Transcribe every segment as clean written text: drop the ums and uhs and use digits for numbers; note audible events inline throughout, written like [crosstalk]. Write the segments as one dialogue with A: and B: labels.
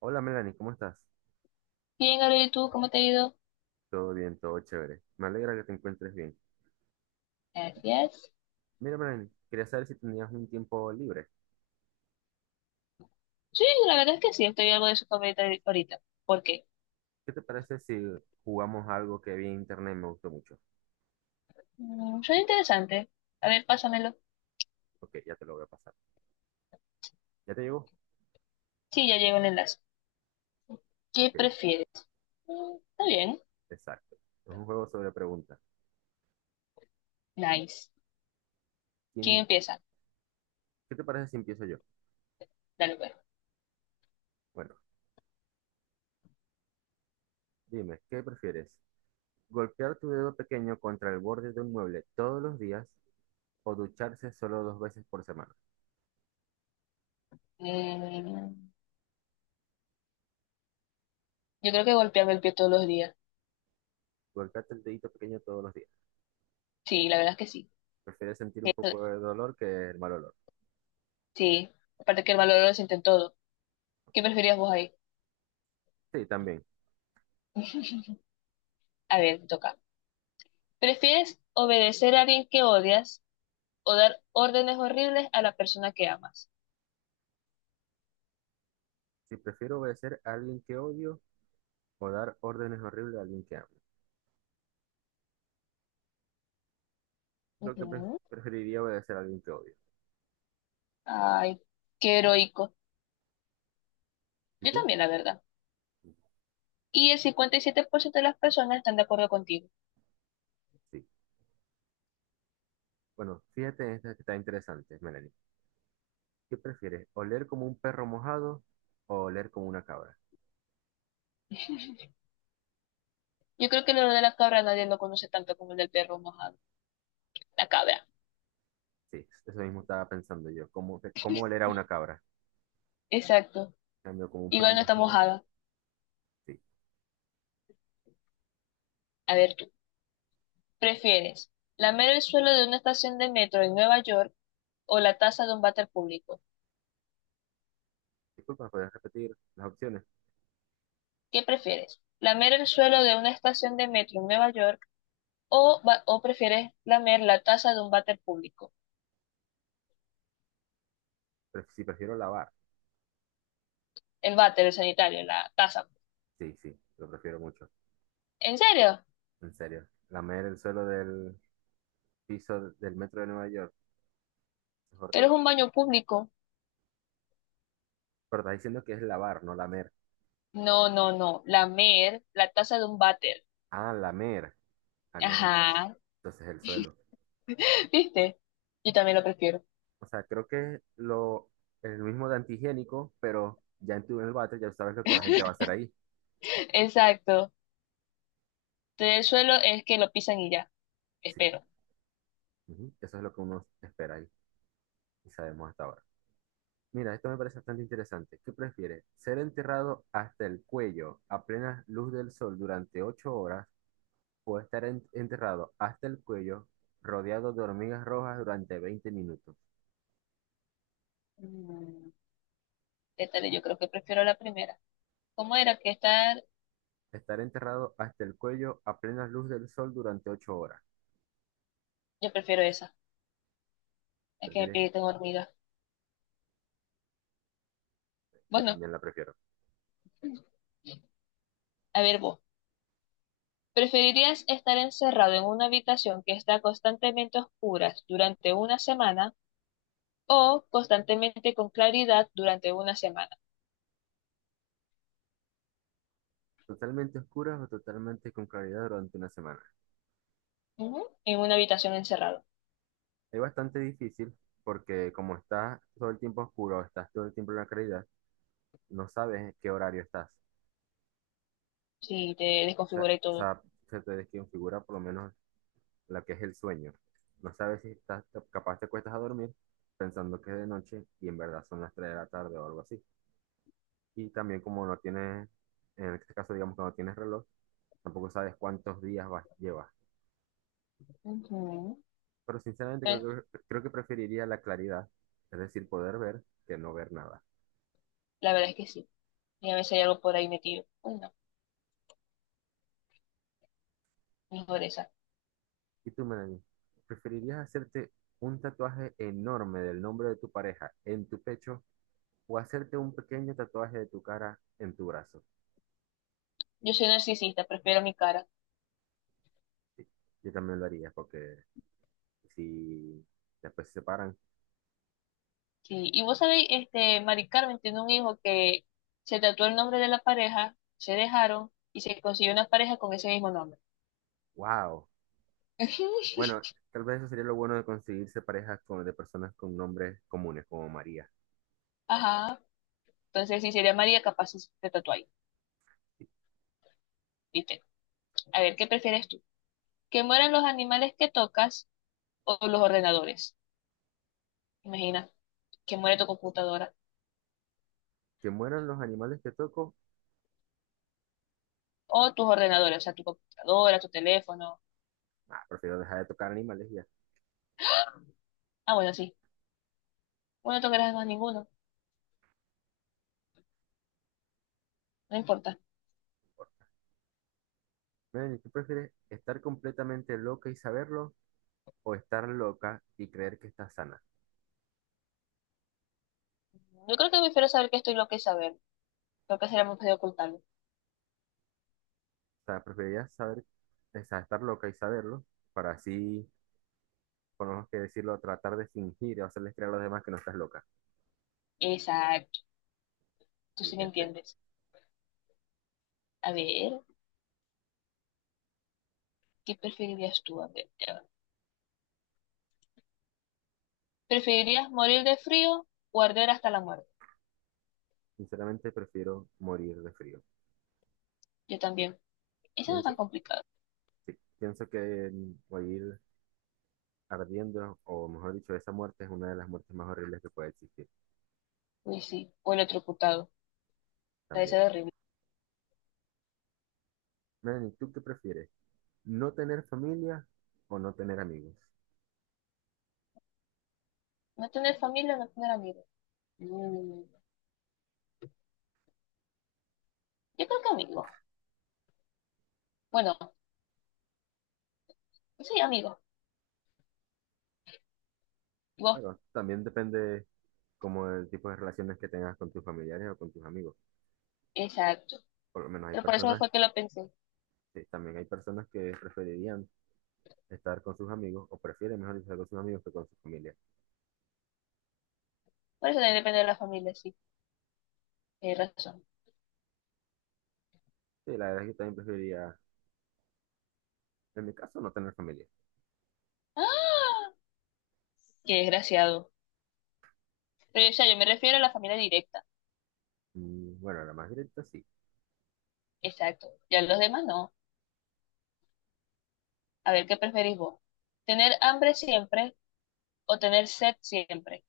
A: Hola Melanie, ¿cómo estás?
B: Bien, Gabriel, ¿y tú cómo te ha ido?
A: Todo bien, todo chévere. Me alegra que te encuentres bien.
B: Gracias.
A: Mira Melanie, quería saber si tenías un tiempo libre.
B: Sí, la verdad es que sí, estoy algo de su ahorita. ¿Por qué?
A: ¿Qué te parece si jugamos algo que vi en internet y me gustó mucho?
B: Suena interesante. A ver, pásamelo.
A: Ok, ya te lo voy a pasar. ¿Ya te llegó?
B: Sí, ya llegó el enlace. ¿Qué
A: Ok,
B: prefieres? Está bien.
A: exacto. Es un juego sobre preguntas.
B: Nice. ¿Quién
A: ¿Quién-
B: empieza?
A: ¿Qué te parece si empiezo yo?
B: Dale, pues.
A: Bueno, dime, ¿qué prefieres? ¿Golpear tu dedo pequeño contra el borde de un mueble todos los días o ducharse solo dos veces por semana?
B: Mm, yo creo que golpearme el pie todos los días.
A: Golpearte el dedito pequeño todos los días.
B: Sí, la verdad es que sí.
A: ¿Prefieres sentir un
B: Eso-
A: poco de dolor que el mal olor?
B: sí. Aparte que el valor lo sienten todo.
A: Ok.
B: ¿Qué preferías vos ahí?
A: Sí, también.
B: [laughs] A ver, me toca. ¿Prefieres obedecer a alguien que odias o dar órdenes horribles a la persona que amas?
A: Si prefiero obedecer a alguien que odio o dar órdenes horribles a alguien que amo. Creo que
B: Ujú.
A: preferiría obedecer a alguien que odio.
B: Ay, qué heroico.
A: ¿Y
B: Yo
A: tú?
B: también, la verdad. Y el 57% de las personas están de acuerdo contigo.
A: Sí. Bueno, fíjate en esta que está interesante, Melanie. ¿Qué prefieres? ¿Oler como un perro mojado o oler como una cabra?
B: Yo creo que lo de la cabra nadie lo conoce tanto como el del perro mojado. La cabra.
A: Sí, eso mismo estaba pensando yo. ¿Cómo oler a una cabra?
B: Exacto.
A: En cambio como un perro
B: Igual no está
A: mojado.
B: mojada.
A: Sí.
B: A ver tú. ¿Prefieres lamer el suelo de una estación de metro en Nueva York o la taza de un váter público?
A: Disculpa, ¿puedes repetir las opciones?
B: ¿Qué prefieres? ¿Lamer el suelo de una estación de metro en Nueva York o, o prefieres lamer la taza de un váter público?
A: Si prefiero lavar.
B: El váter, el sanitario, la taza.
A: Sí, sí, lo prefiero mucho.
B: ¿En serio?
A: En serio. Lamer el suelo del piso del metro de Nueva York. Es
B: Pero es
A: horrible.
B: un baño público.
A: Pero está diciendo que es lavar, no lamer.
B: No, no, no. Lamer la taza de un váter.
A: Ah, lamer. Ah, no, entonces,
B: Ajá.
A: entonces el suelo.
B: [laughs] ¿Viste? Yo también lo prefiero.
A: O sea, creo que lo, el mismo de antihigiénico, pero ya en el váter ya sabes lo que la gente va a hacer ahí.
B: Exacto. El suelo es que lo pisan y ya.
A: Sí,
B: Espero.
A: ujú, eso es lo que uno espera ahí y sabemos hasta ahora. Mira, esto me parece bastante interesante. ¿Qué prefieres? ¿Ser enterrado hasta el cuello a plena luz del sol durante 8 horas o estar enterrado hasta el cuello rodeado de hormigas rojas durante 20 minutos?
B: Mm, ¿Qué tal? Yo creo que prefiero la primera. ¿Cómo era que estar?
A: Estar enterrado hasta el cuello a plena luz del sol durante ocho horas.
B: Yo prefiero esa. Es que me
A: ¿Prefieres?
B: pide tengo hormigas.
A: Yo
B: Bueno,
A: también la prefiero.
B: a ver vos. ¿Preferirías estar encerrado en una habitación que está constantemente oscura durante una semana o constantemente con claridad durante una semana?
A: Totalmente oscuras o totalmente con claridad durante una semana.
B: Ujú. En una habitación encerrado.
A: Es bastante difícil porque como estás todo el tiempo oscuro, estás todo el tiempo en la claridad, no sabes en qué horario estás.
B: Sí, te
A: O sea,
B: desconfigura y
A: o
B: todo.
A: sea, se te desconfigura por lo menos la que es el sueño. No sabes si estás capaz te cuestas a dormir pensando que es de noche y en verdad son las 3 de la tarde o algo así. Y también como no tienes, en este caso digamos que no tienes reloj, tampoco sabes cuántos días vas, llevas.
B: Ujú.
A: Pero sinceramente
B: Eh,
A: creo que preferiría la claridad, es decir, poder ver que no ver nada.
B: La verdad es que sí. Y a veces hay algo por ahí metido. Uy, no, mejor esa.
A: ¿Y tú, Melanie? ¿Preferirías hacerte un tatuaje enorme del nombre de tu pareja en tu pecho o hacerte un pequeño tatuaje de tu cara en tu brazo?
B: Yo soy narcisista, prefiero mi cara.
A: Sí, yo también lo haría porque si después se separan,
B: Sí. Y vos sabéis, este, Mari Carmen tiene un hijo que se tatuó el nombre de la pareja, se dejaron y se consiguió una pareja con ese mismo nombre.
A: wow.
B: [laughs]
A: Bueno, tal vez eso sería lo bueno de conseguirse parejas con, de personas con nombres comunes como María.
B: Ajá. Entonces, si sería María, capaz si te tatúa ahí.
A: Sí.
B: ¿Viste? A ver, ¿qué prefieres tú? ¿Que mueran los animales que tocas o los ordenadores? Imagina, que muere tu computadora.
A: Que mueran los animales que toco.
B: O tus ordenadores, o sea, tu computadora, tu teléfono.
A: Ah, prefiero dejar de tocar animales y ya.
B: Ah, bueno, sí. Bueno, no tocarás más ninguno, no importa.
A: Melanie, ¿tú prefieres estar completamente loca y saberlo o estar loca y creer que estás sana?
B: Yo creo que prefiero saber que estoy lo que saber. Lo que será más fácil ocultarlo.
A: O sea, preferirías saber, o sea, estar loca y saberlo para así, por lo menos que decirlo, tratar de fingir o hacerles creer a los demás que no estás loca,
B: Exacto, tú sí me
A: inteligente.
B: entiendes. A ver, ¿qué preferirías tú? A ver, ya va. ¿Preferirías morir de frío o arder hasta la muerte?
A: Sinceramente, prefiero morir de frío.
B: Yo también. Eso no es
A: Pienso,
B: tan complicado.
A: sí, pienso que el morir ardiendo, o mejor dicho, esa muerte es una de las muertes más horribles que puede existir
B: Uy, sí. O electrocutado. Debe
A: también.
B: ser horrible.
A: Melanie, ¿tú qué prefieres? ¿No tener familia o no tener amigos?
B: No tener familia, no tener amigos. Mm, Yo creo que amigos. Bueno, sí, amigos. Vos,
A: Claro, también depende como el tipo de relaciones que tengas con tus familiares o con tus amigos.
B: exacto.
A: Por lo menos hay
B: Pero por eso
A: personas,
B: fue que lo pensé.
A: que- también hay personas que preferirían estar con sus amigos o prefieren mejor estar con sus amigos que con su familia.
B: Por eso también depende de la familia, sí, tienes razón.
A: Sí, la verdad es que yo también preferiría, en mi caso, no tener familia.
B: ¡Ah! Qué desgraciado. Pero, o sea, yo me refiero a la familia directa.
A: Mm, bueno, la más directa sí.
B: Exacto. Ya los demás no. A ver, ¿qué preferís vos? ¿Tener hambre siempre o tener sed siempre?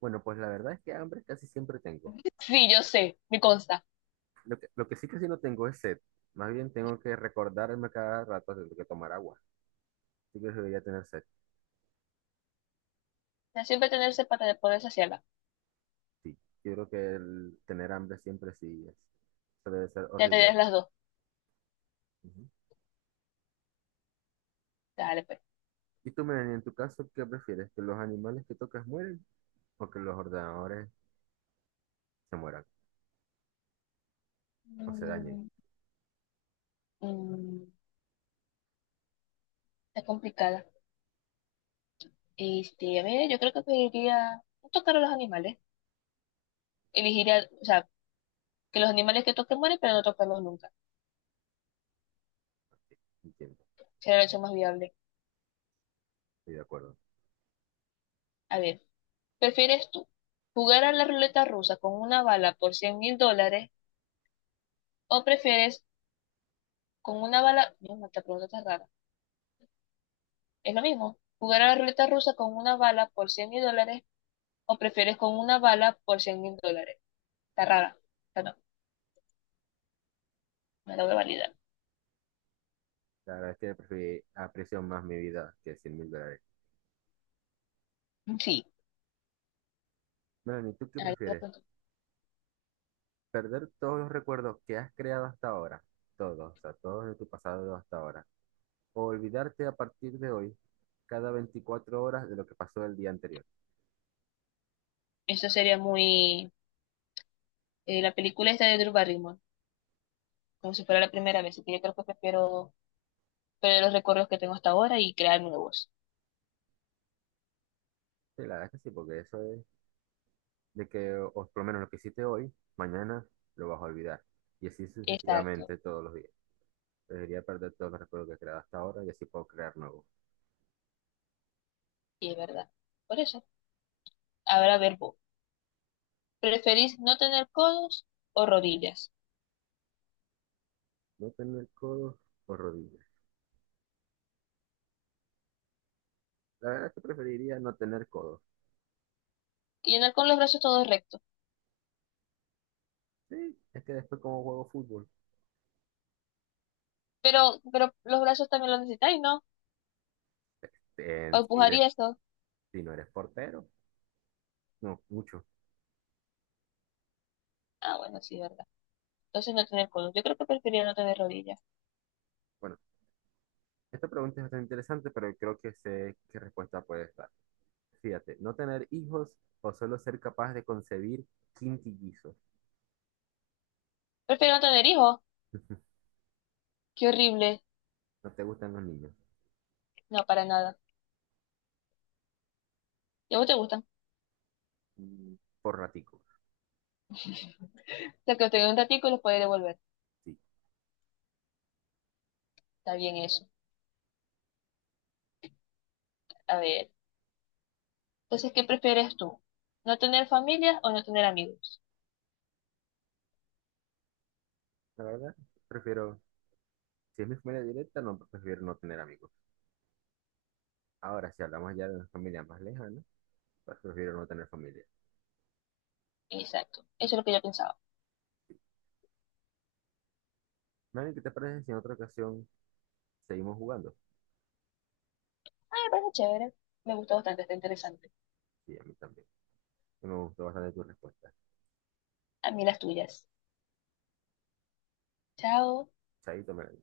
A: Bueno, pues la verdad es que hambre casi siempre tengo.
B: Sí, yo sé, me consta.
A: Lo que sí casi no tengo es sed. Más bien tengo que recordarme cada rato de que tomar agua. Sí que debería tener sed,
B: O siempre tener sed para poder saciarla.
A: sí. Yo creo que el tener hambre siempre sí es, eso debe ser
B: Ya
A: horrible.
B: tenías las dos.
A: Ujú.
B: Dale, pues.
A: Y tú, Melanie, en tu caso, ¿qué prefieres? ¿Que los animales que tocas mueren o que los ordenadores se mueran o se dañen?
B: Mm, mm, Está complicada. Este, a ver, yo creo que preferiría no tocar a los animales. Elegiría, o sea, que los animales que toquen mueren, pero no tocarlos nunca.
A: Entiendo,
B: Sería la opción más viable.
A: estoy de acuerdo.
B: A ver. ¿Prefieres tú jugar a la ruleta rusa con una bala por $100,000 o prefieres con una bala, no, no, esta pregunta está rara, es lo mismo, jugar a la ruleta rusa con una bala por 100 mil dólares o prefieres con una bala por 100 mil dólares? Está rara, esta no, me la voy a validar.
A: La verdad es que aprecio más mi vida que $100.000.
B: Sí,
A: Melanie, ¿tú qué
B: a lo
A: prefieres?
B: cuento.
A: ¿Perder todos los recuerdos que has creado hasta ahora? Todos, o sea, todos de tu pasado hasta ahora. ¿O olvidarte a partir de hoy cada 24 horas de lo que pasó el día anterior?
B: Eso sería muy, la película esta de Drew Barrymore, como si fuera la primera vez, así que yo creo que prefiero perder los recuerdos que tengo hasta ahora y crear nuevos.
A: Sí, la verdad es que sí, porque eso es de que, o por lo menos lo que hiciste hoy, mañana lo vas a olvidar. Y así
B: Exacto,
A: sucesivamente todos los días. Debería perder todos los recuerdos que he creado hasta ahora y así puedo crear nuevos.
B: y es verdad. Por eso, ahora a ver vos. ¿Preferís no tener codos o rodillas?
A: No tener codos o rodillas. La verdad es que preferiría no tener codos.
B: Y andar con los brazos todos rectos.
A: Sí, es que después como juego fútbol,
B: Pero los brazos también los necesitáis, ¿no? Para
A: en- si,
B: empujar
A: eres-
B: y eso.
A: si no eres portero, no, mucho.
B: Ah, bueno, sí, verdad. Entonces no tener codos. Yo creo que preferiría no tener rodillas.
A: Bueno, esta pregunta es bastante interesante, pero creo que sé qué respuesta puede estar. Fíjate, no tener hijos o solo ser capaz de concebir quintillizos.
B: Prefiero no tener hijos.
A: [laughs]
B: Qué horrible.
A: No te gustan los niños.
B: No, para nada. ¿Y a vos te gustan? O
A: Mm, por ratico,
B: sea, que los tengas un ratico y los podés devolver.
A: sí.
B: Está bien eso. A ver. Entonces, ¿qué prefieres tú? ¿No tener familia o no tener amigos?
A: La verdad, prefiero, si es mi familia directa, no prefiero no tener amigos. Ahora, si hablamos ya de una familia más lejana, pues prefiero no tener familia.
B: Exacto. Eso es lo que yo pensaba.
A: Manny, ¿qué te parece si en otra ocasión seguimos jugando?
B: Ah, me parece chévere. Me gusta bastante, está interesante.
A: Sí, a mí también. Sí me gustó bastante tu respuesta.
B: A mí las tuyas. Chao.
A: Chaito, Melanie.